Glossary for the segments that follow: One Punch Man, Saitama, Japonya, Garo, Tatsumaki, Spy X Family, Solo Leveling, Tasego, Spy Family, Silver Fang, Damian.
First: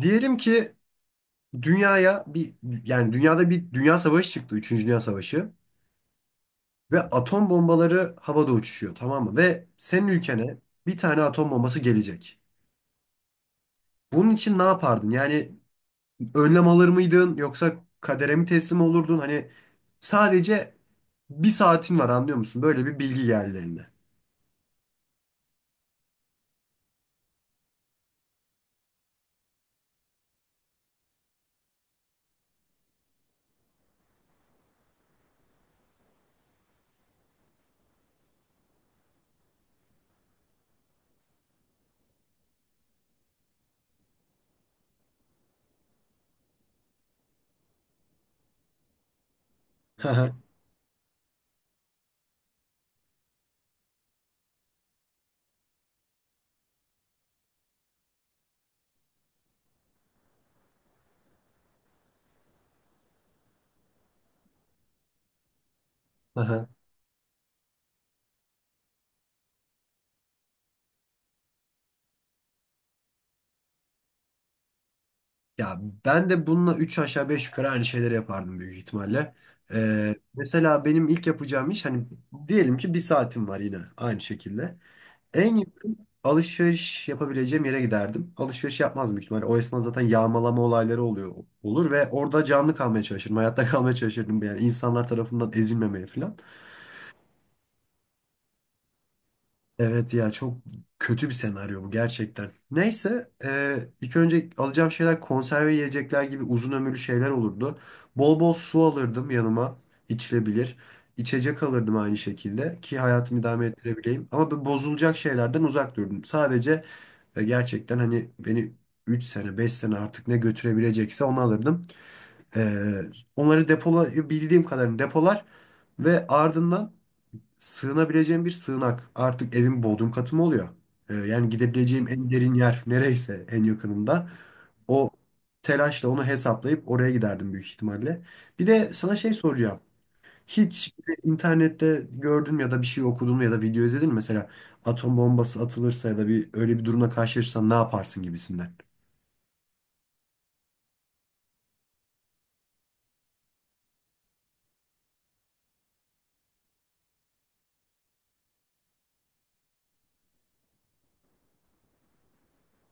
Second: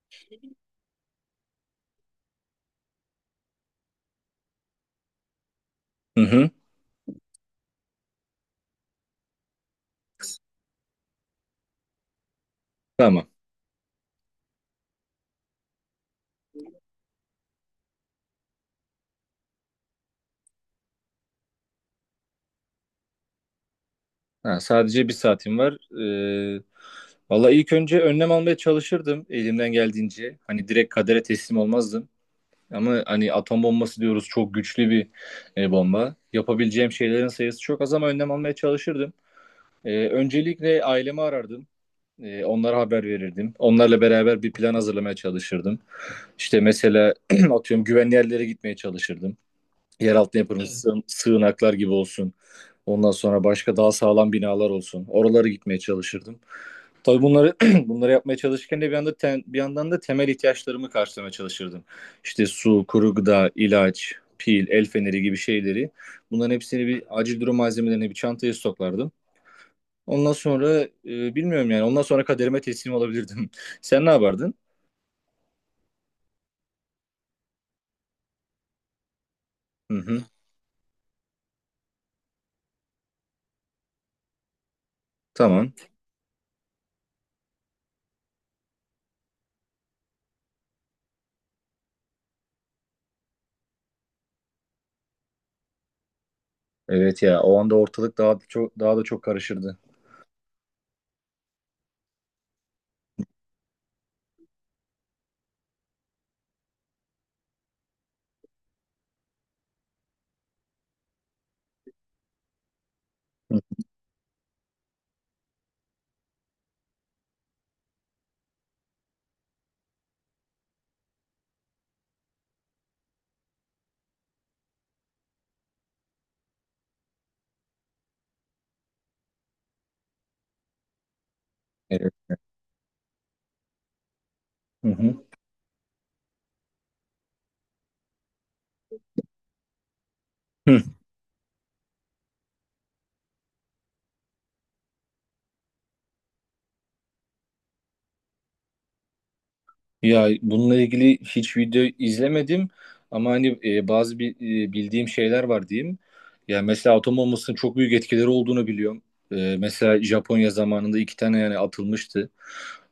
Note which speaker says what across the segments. Speaker 1: Diyelim ki dünyaya bir yani dünyada bir dünya savaşı çıktı. Üçüncü Dünya Savaşı.
Speaker 2: Hı hı.
Speaker 1: Ve atom bombaları havada uçuşuyor, tamam mı? Ve senin ülkene bir tane atom bombası gelecek.
Speaker 2: Tamam.
Speaker 1: Bunun için ne yapardın? Yani önlem alır mıydın yoksa kadere mi teslim olurdun? Hani sadece bir saatin var, anlıyor musun? Böyle bir bilgi geldi eline.
Speaker 2: Ha, sadece bir saatim var. Ee, Valla ilk önce önlem almaya çalışırdım elimden geldiğince. Hani direkt kadere teslim olmazdım. Ama hani atom bombası diyoruz, çok güçlü bir bomba. Yapabileceğim şeylerin sayısı çok az ama önlem almaya çalışırdım. Öncelikle ailemi arardım. Onlara haber verirdim. Onlarla beraber bir plan hazırlamaya çalışırdım. İşte mesela atıyorum güvenli yerlere gitmeye çalışırdım. Yeraltı yapımı sığınaklar gibi olsun. Ondan sonra başka daha sağlam binalar olsun. Oralara gitmeye çalışırdım. Tabii bunları bunları yapmaya çalışırken de bir yanda bir yandan da temel ihtiyaçlarımı karşılamaya çalışırdım. İşte su, kuru gıda, ilaç, pil, el feneri gibi şeyleri. Bunların hepsini, bir acil durum malzemelerini bir çantaya stoklardım. Ondan sonra bilmiyorum, yani ondan sonra kaderime teslim olabilirdim. Sen ne yapardın?
Speaker 1: Ya ben de bununla 3 aşağı 5 yukarı aynı şeyleri yapardım büyük ihtimalle.
Speaker 2: Hı hı.
Speaker 1: Mesela benim ilk yapacağım iş hani, diyelim ki bir saatim var yine aynı şekilde. En
Speaker 2: Tamam.
Speaker 1: yakın alışveriş yapabileceğim yere giderdim. Alışveriş yapmaz büyük ihtimalle. O esnada zaten yağmalama olayları oluyor olur ve orada canlı kalmaya çalışırdım. Hayatta kalmaya çalışırdım, yani insanlar tarafından ezilmemeye falan.
Speaker 2: Evet ya, o anda ortalık daha da çok karışırdı.
Speaker 1: Evet ya, çok kötü bir senaryo bu gerçekten. Neyse, ilk önce alacağım şeyler konserve yiyecekler gibi uzun ömürlü şeyler olurdu. Bol bol su alırdım yanıma, içilebilir. İçecek alırdım aynı şekilde ki hayatımı
Speaker 2: Hı,
Speaker 1: idame ettirebileyim. Ama bu bozulacak şeylerden uzak durdum. Sadece gerçekten hani beni 3 sene 5 sene artık ne götürebilecekse onu alırdım. E, Onları depolayabildiğim kadarını depolar ve ardından sığınabileceğim bir sığınak. Artık evin bodrum katı mı oluyor? Yani gidebileceğim
Speaker 2: evet.
Speaker 1: en derin yer nereyse en yakınında.
Speaker 2: Hı
Speaker 1: O
Speaker 2: hı.
Speaker 1: telaşla onu hesaplayıp oraya giderdim büyük ihtimalle. Bir de sana şey soracağım. Hiç böyle internette gördün mü ya da bir şey okudun mu ya da video izledin mi? Mesela atom bombası atılırsa ya da bir öyle bir durumla karşılaşırsan ne yaparsın gibisinden.
Speaker 2: Ya bununla ilgili hiç video izlemedim ama hani bazı bildiğim şeyler var diyeyim. Ya mesela atom bombasının çok büyük etkileri olduğunu biliyorum. Mesela Japonya zamanında iki tane yani atılmıştı.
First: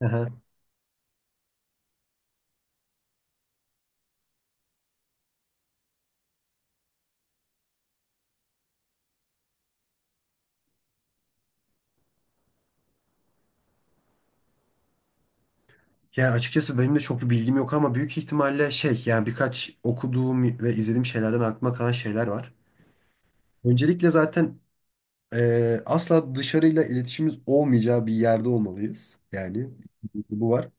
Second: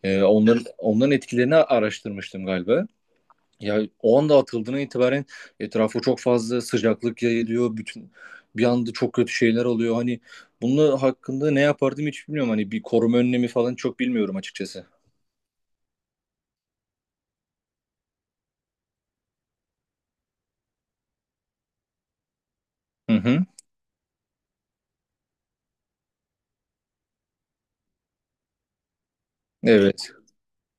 Speaker 1: Aha.
Speaker 2: Onların etkilerini araştırmıştım galiba. Ya o anda atıldığına itibaren etrafa çok fazla sıcaklık yayılıyor. Bütün bir anda çok kötü şeyler oluyor. Hani bunun hakkında ne yapardım hiç bilmiyorum. Hani bir koruma önlemi falan çok bilmiyorum açıkçası.
Speaker 1: Ya açıkçası benim de çok bir bilgim yok ama büyük ihtimalle şey, yani birkaç okuduğum ve izlediğim şeylerden aklıma kalan şeyler var.
Speaker 2: Hı hı.
Speaker 1: Öncelikle zaten asla dışarıyla iletişimimiz olmayacağı bir yerde olmalıyız. Yani
Speaker 2: Evet.
Speaker 1: bu var.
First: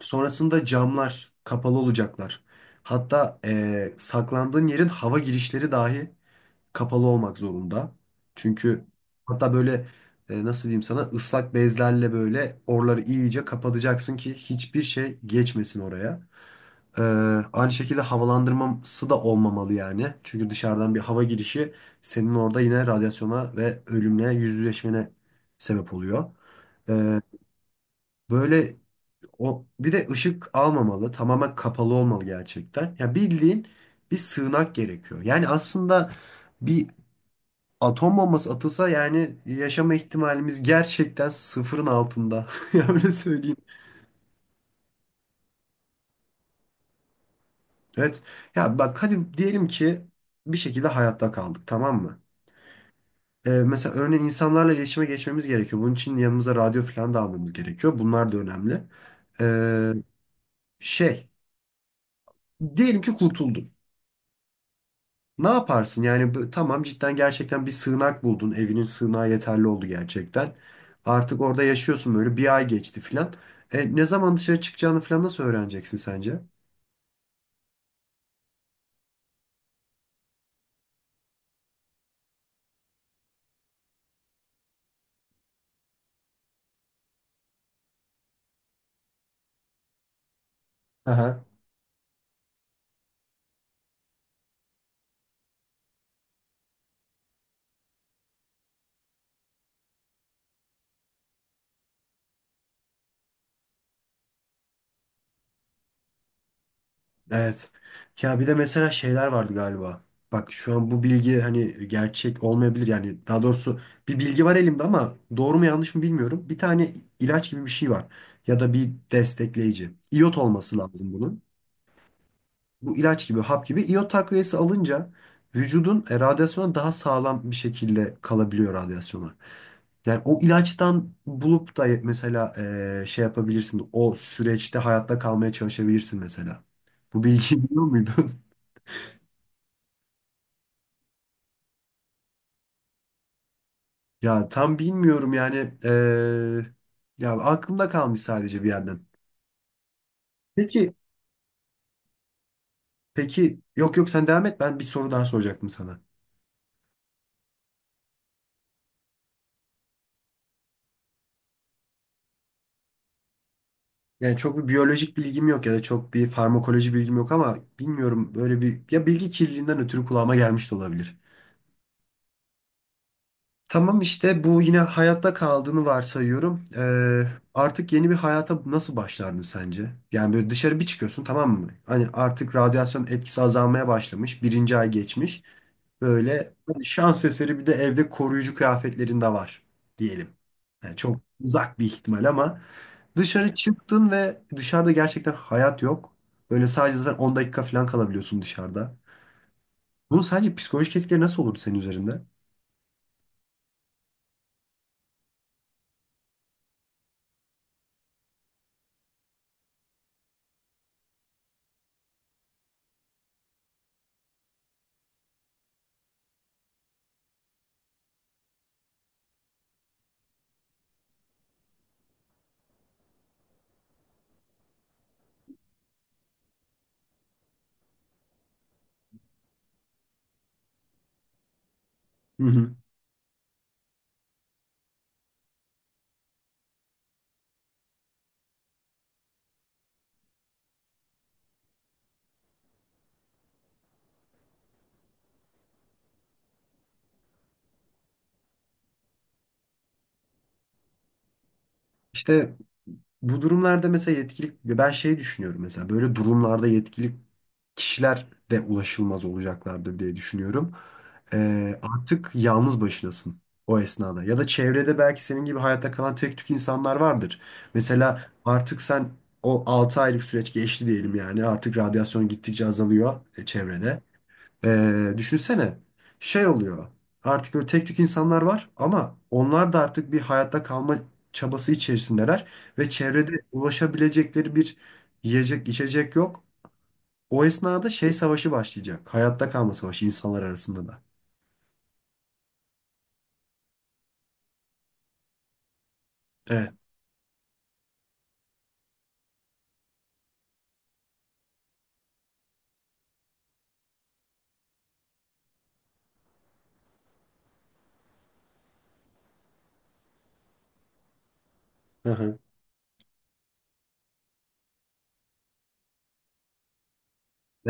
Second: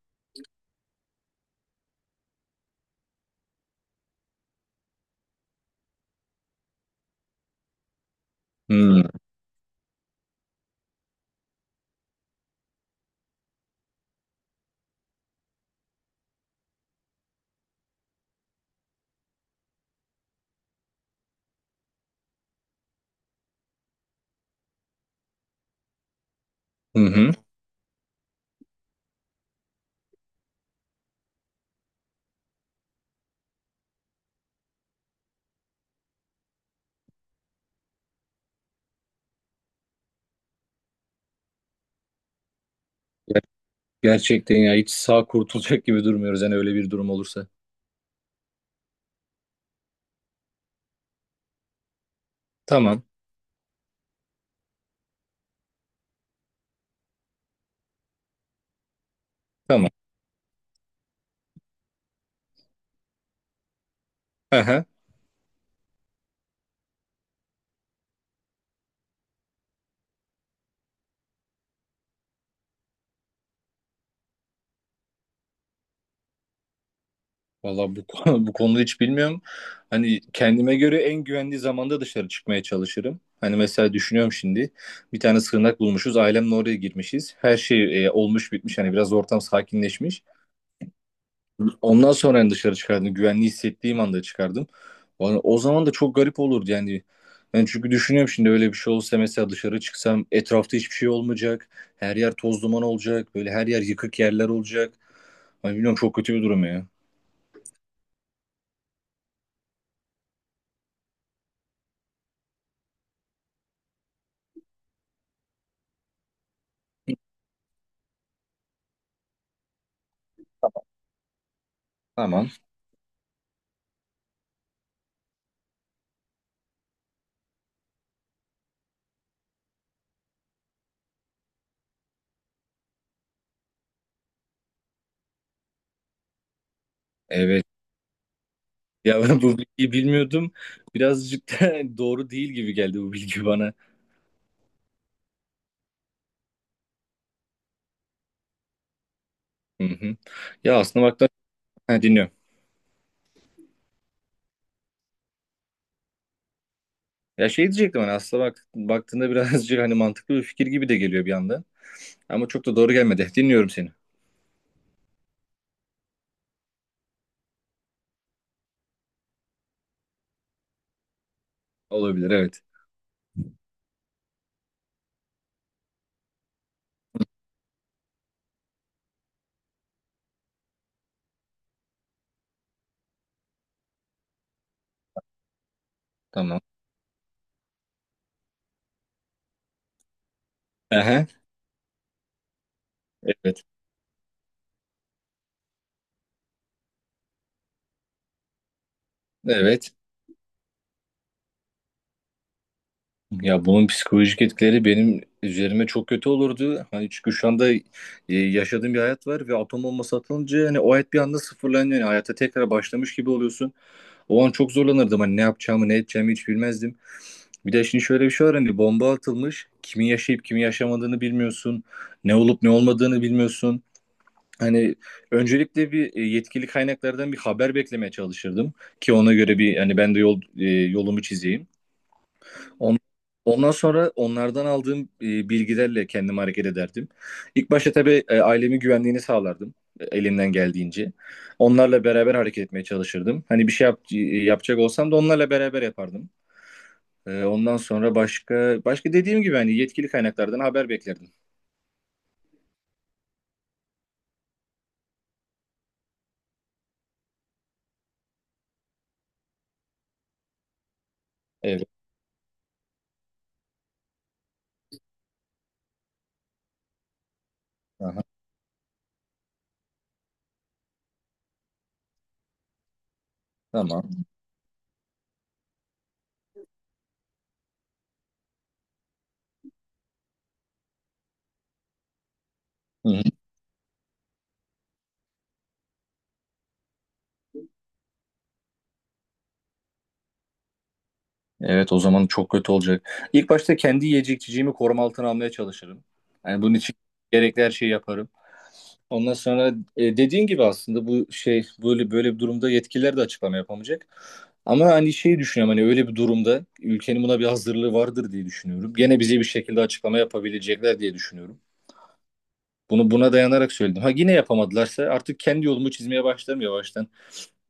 Speaker 1: Sonrasında camlar kapalı olacaklar. Hatta saklandığın yerin hava girişleri dahi kapalı olmak zorunda. Çünkü
Speaker 2: Hı
Speaker 1: hatta böyle, nasıl diyeyim sana, ıslak bezlerle böyle oraları iyice kapatacaksın ki hiçbir şey geçmesin oraya. Ee, Aynı şekilde havalandırması da olmamalı yani. Çünkü dışarıdan bir hava girişi senin orada yine radyasyona ve ölümle yüzleşmene sebep oluyor. Ee,
Speaker 2: hı.
Speaker 1: Böyle o, bir de ışık almamalı. Tamamen kapalı olmalı gerçekten. Ya bildiğin bir sığınak gerekiyor. Yani aslında bir atom bombası atılsa yani yaşama ihtimalimiz gerçekten sıfırın altında. Ya öyle söyleyeyim.
Speaker 2: Gerçekten ya, hiç sağ kurtulacak gibi durmuyoruz yani öyle bir durum olursa.
Speaker 1: Evet. Ya bak, hadi diyelim ki bir şekilde hayatta kaldık, tamam mı?
Speaker 2: Tamam,
Speaker 1: Mesela örneğin insanlarla iletişime geçmemiz gerekiyor. Bunun için yanımıza radyo falan da almamız gerekiyor. Bunlar da önemli.
Speaker 2: tamam.
Speaker 1: Ee, Şey, diyelim ki kurtuldun.
Speaker 2: Aha.
Speaker 1: Ne yaparsın? Yani tamam, cidden gerçekten bir sığınak buldun. Evinin sığınağı yeterli oldu gerçekten. Artık orada yaşıyorsun, böyle bir ay geçti falan. Ne zaman dışarı çıkacağını falan nasıl öğreneceksin sence?
Speaker 2: Valla bu, bu konuda hiç bilmiyorum. Hani kendime göre en güvenli zamanda dışarı çıkmaya çalışırım. Hani mesela düşünüyorum şimdi. Bir tane sığınak bulmuşuz. Ailemle oraya girmişiz. Her şey olmuş bitmiş. Hani biraz ortam sakinleşmiş. Ondan sonra yani dışarı çıkardım. Güvenli hissettiğim anda çıkardım. O zaman da çok garip olurdu yani. Ben çünkü düşünüyorum şimdi, öyle bir şey olsa mesela dışarı çıksam etrafta hiçbir şey olmayacak. Her yer toz duman olacak. Böyle her yer yıkık yerler olacak. Hani bilmiyorum, çok kötü bir durum ya.
Speaker 1: Evet. Ya bir de mesela şeyler vardı galiba. Bak şu an bu bilgi hani gerçek olmayabilir, yani daha doğrusu bir bilgi var elimde ama doğru mu yanlış mı bilmiyorum. Bir tane ilaç gibi bir şey var ya da bir destekleyici. İyot olması lazım bunun.
Speaker 2: Tamam.
Speaker 1: Bu ilaç gibi hap gibi iyot takviyesi alınca vücudun, radyasyona daha sağlam bir şekilde kalabiliyor radyasyona. Yani o ilaçtan bulup da mesela, şey yapabilirsin o süreçte, hayatta kalmaya çalışabilirsin mesela. Bu bilgiyi
Speaker 2: Evet.
Speaker 1: biliyor muydun?
Speaker 2: Ya ben bu bilgiyi bilmiyordum. Birazcık da doğru değil gibi geldi bu bilgi bana.
Speaker 1: Ya tam bilmiyorum yani, ya aklımda kalmış sadece bir yerden.
Speaker 2: Hı hı. Ya
Speaker 1: Peki
Speaker 2: aslında baktığında... Ha, dinliyorum.
Speaker 1: peki, yok yok sen devam et, ben bir soru daha soracaktım sana.
Speaker 2: Ya şey diyecektim, hani aslında bak, baktığında birazcık hani mantıklı bir fikir gibi de geliyor bir anda. Ama çok da doğru gelmedi. Dinliyorum seni.
Speaker 1: Yani çok bir biyolojik bilgim yok ya da çok bir farmakoloji bilgim yok ama bilmiyorum, böyle bir, ya bilgi kirliliğinden ötürü kulağıma gelmiş de olabilir.
Speaker 2: Olabilir, evet.
Speaker 1: Tamam, işte bu, yine hayatta kaldığını varsayıyorum. Artık yeni bir hayata nasıl başlardın sence? Yani böyle dışarı bir çıkıyorsun, tamam mı? Hani artık radyasyon etkisi azalmaya başlamış. Birinci ay geçmiş. Böyle
Speaker 2: Tamam.
Speaker 1: hani şans eseri bir de evde koruyucu kıyafetlerin de var diyelim. Yani çok
Speaker 2: Aha,
Speaker 1: uzak bir ihtimal ama dışarı
Speaker 2: evet.
Speaker 1: çıktın ve dışarıda gerçekten hayat yok. Böyle sadece zaten 10 dakika falan kalabiliyorsun dışarıda.
Speaker 2: Evet.
Speaker 1: Bunun sadece psikolojik etkileri nasıl olur senin üzerinde?
Speaker 2: Ya bunun psikolojik etkileri benim üzerime çok kötü olurdu. Hani çünkü şu anda yaşadığım bir hayat var ve atom bombası atılınca hani o hayat bir anda sıfırlanıyor. Yani hayata tekrar başlamış gibi oluyorsun. O an çok zorlanırdım. Hani ne yapacağımı ne edeceğimi hiç bilmezdim. Bir de şimdi şöyle bir şey var, hani bomba atılmış. Kimin yaşayıp kimin yaşamadığını bilmiyorsun. Ne olup ne olmadığını bilmiyorsun. Hani öncelikle bir yetkili kaynaklardan bir haber beklemeye çalışırdım ki ona göre bir hani ben de yol yolumu çizeyim.
Speaker 1: Hı hı.
Speaker 2: On- Ondan sonra onlardan aldığım bilgilerle kendimi hareket ederdim. İlk başta tabii ailemin güvenliğini sağlardım elimden geldiğince. Onlarla beraber hareket etmeye çalışırdım. Hani bir şey yapacak olsam da onlarla beraber yapardım. Ondan sonra başka dediğim gibi hani yetkili kaynaklardan haber beklerdim.
Speaker 1: İşte bu durumlarda mesela, yetkilik ben şey düşünüyorum, mesela böyle durumlarda yetkilik kişiler de ulaşılmaz olacaklardır diye düşünüyorum.
Speaker 2: Evet.
Speaker 1: Artık yalnız başınasın o esnada, ya da çevrede belki senin gibi hayatta kalan tek tük insanlar vardır. Mesela
Speaker 2: Aha,
Speaker 1: artık sen o 6 aylık süreç geçti diyelim, yani artık radyasyon gittikçe azalıyor çevrede.
Speaker 2: tamam.
Speaker 1: Düşünsene, şey oluyor, artık böyle tek tük insanlar var ama onlar da artık bir hayatta kalma çabası içerisindeler ve
Speaker 2: Hı hı.
Speaker 1: çevrede ulaşabilecekleri bir yiyecek içecek yok. O esnada şey savaşı başlayacak, hayatta kalma savaşı insanlar arasında da.
Speaker 2: Evet, o zaman çok kötü olacak. İlk başta kendi yiyecek içeceğimi koruma altına almaya çalışırım. Yani
Speaker 1: Evet.
Speaker 2: bunun için gerekli her şeyi yaparım. Ondan sonra dediğin gibi aslında bu şey, böyle böyle bir durumda yetkililer de açıklama yapamayacak. Ama hani şeyi düşünüyorum, hani öyle bir durumda ülkenin buna bir hazırlığı vardır diye düşünüyorum. Gene bize bir şekilde açıklama yapabilecekler diye düşünüyorum.
Speaker 1: Hı hı.
Speaker 2: Bunu buna dayanarak söyledim. Ha, yine yapamadılarsa artık kendi yolumu çizmeye başlarım yavaştan.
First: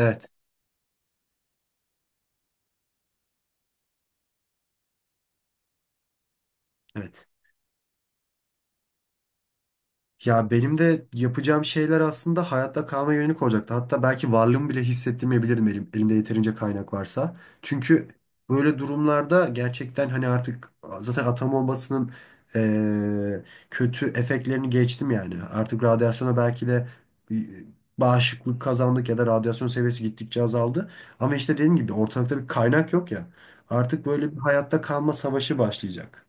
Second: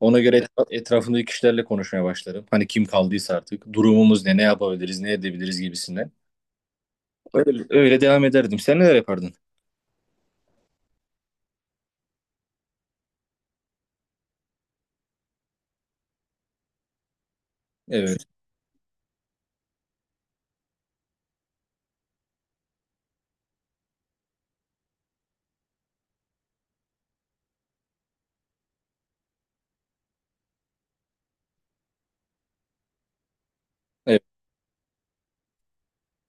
Speaker 2: Ona göre etrafındaki kişilerle konuşmaya başlarım. Hani kim kaldıysa artık durumumuz ne, ne yapabiliriz, ne edebiliriz gibisinden.
Speaker 1: Evet.
Speaker 2: Öyle, öyle devam ederdim. Sen neler yapardın?
Speaker 1: Ya benim de yapacağım şeyler aslında hayatta kalma yönelik olacaktı. Hatta belki varlığımı bile hissettirmeyebilirdim, elimde yeterince kaynak varsa. Çünkü
Speaker 2: Evet.
Speaker 1: böyle durumlarda gerçekten hani artık zaten atom bombasının, eee, kötü efektlerini geçtim yani. Artık radyasyona belki de e, bağışıklık kazandık ya da radyasyon seviyesi gittikçe azaldı. Ama işte dediğim gibi ortalıkta bir kaynak yok ya. Artık
Speaker 2: Evet.
Speaker 1: böyle bir hayatta kalma savaşı başlayacak.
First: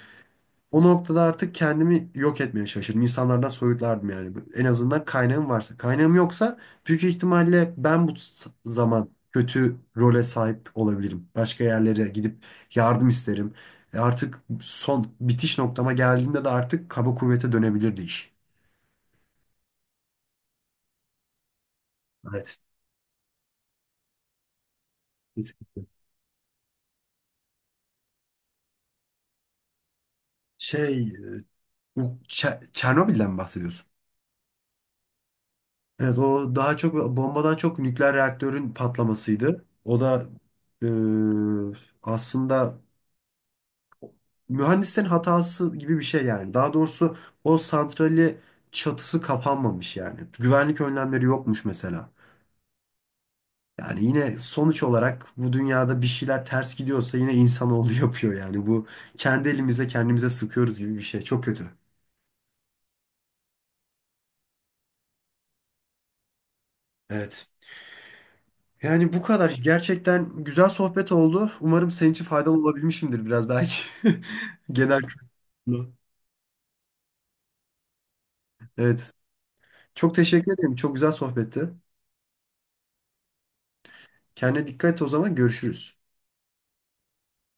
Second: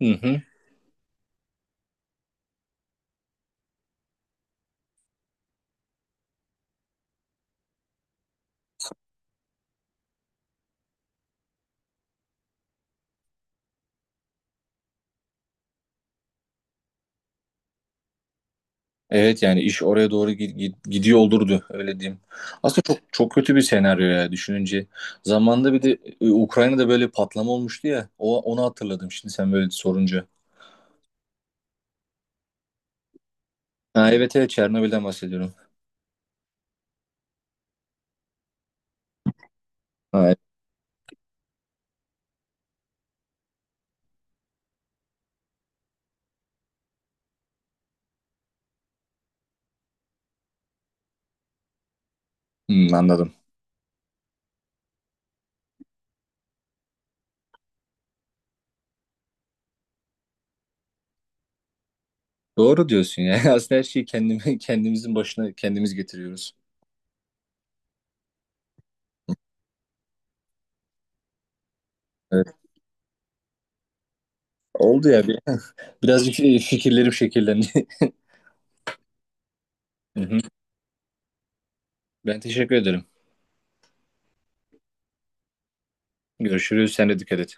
Speaker 2: Hı hı.
Speaker 1: O noktada artık kendimi yok etmeye çalışırdım. İnsanlardan soyutlardım yani. En azından kaynağım varsa. Kaynağım yoksa büyük ihtimalle ben bu zaman kötü role sahip olabilirim. Başka yerlere gidip yardım isterim. Artık son bitiş noktama geldiğimde de artık kaba kuvvete dönebilirdi iş.
Speaker 2: Evet, yani iş oraya doğru gidiyor olurdu, öyle diyeyim.
Speaker 1: Evet.
Speaker 2: Aslında çok çok kötü bir senaryo ya, düşününce. Zamanında bir
Speaker 1: Kesinlikle.
Speaker 2: de Ukrayna'da böyle patlama olmuştu ya. O, onu hatırladım şimdi sen böyle sorunca.
Speaker 1: Şey, bu Çernobil'den mi bahsediyorsun?
Speaker 2: Ha, evet evet, Çernobil'den bahsediyorum.
Speaker 1: Evet, o daha çok bombadan çok nükleer reaktörün patlamasıydı. O
Speaker 2: Ha,
Speaker 1: da
Speaker 2: evet.
Speaker 1: e, aslında mühendislerin hatası gibi bir şey yani. Daha doğrusu o santrali çatısı kapanmamış yani. Güvenlik önlemleri yokmuş mesela.
Speaker 2: Hmm, anladım.
Speaker 1: Yani yine sonuç olarak bu dünyada bir şeyler ters gidiyorsa yine insanoğlu yapıyor yani. Bu kendi elimizle kendimize sıkıyoruz gibi bir şey. Çok kötü.
Speaker 2: Doğru diyorsun ya. Aslında her şeyi kendimizin başına kendimiz getiriyoruz.
Speaker 1: Evet. Yani bu kadar. Gerçekten güzel sohbet oldu. Umarım senin için faydalı olabilmişimdir biraz belki. Genel
Speaker 2: Oldu ya.
Speaker 1: kültürlü.
Speaker 2: Birazcık fikirlerim şekillendi.
Speaker 1: Evet. Çok
Speaker 2: Hı hı.
Speaker 1: teşekkür ederim. Çok güzel sohbetti.
Speaker 2: Ben teşekkür ederim.
Speaker 1: Kendine dikkat et, o zaman görüşürüz.
Speaker 2: Görüşürüz. Sen de dikkat et.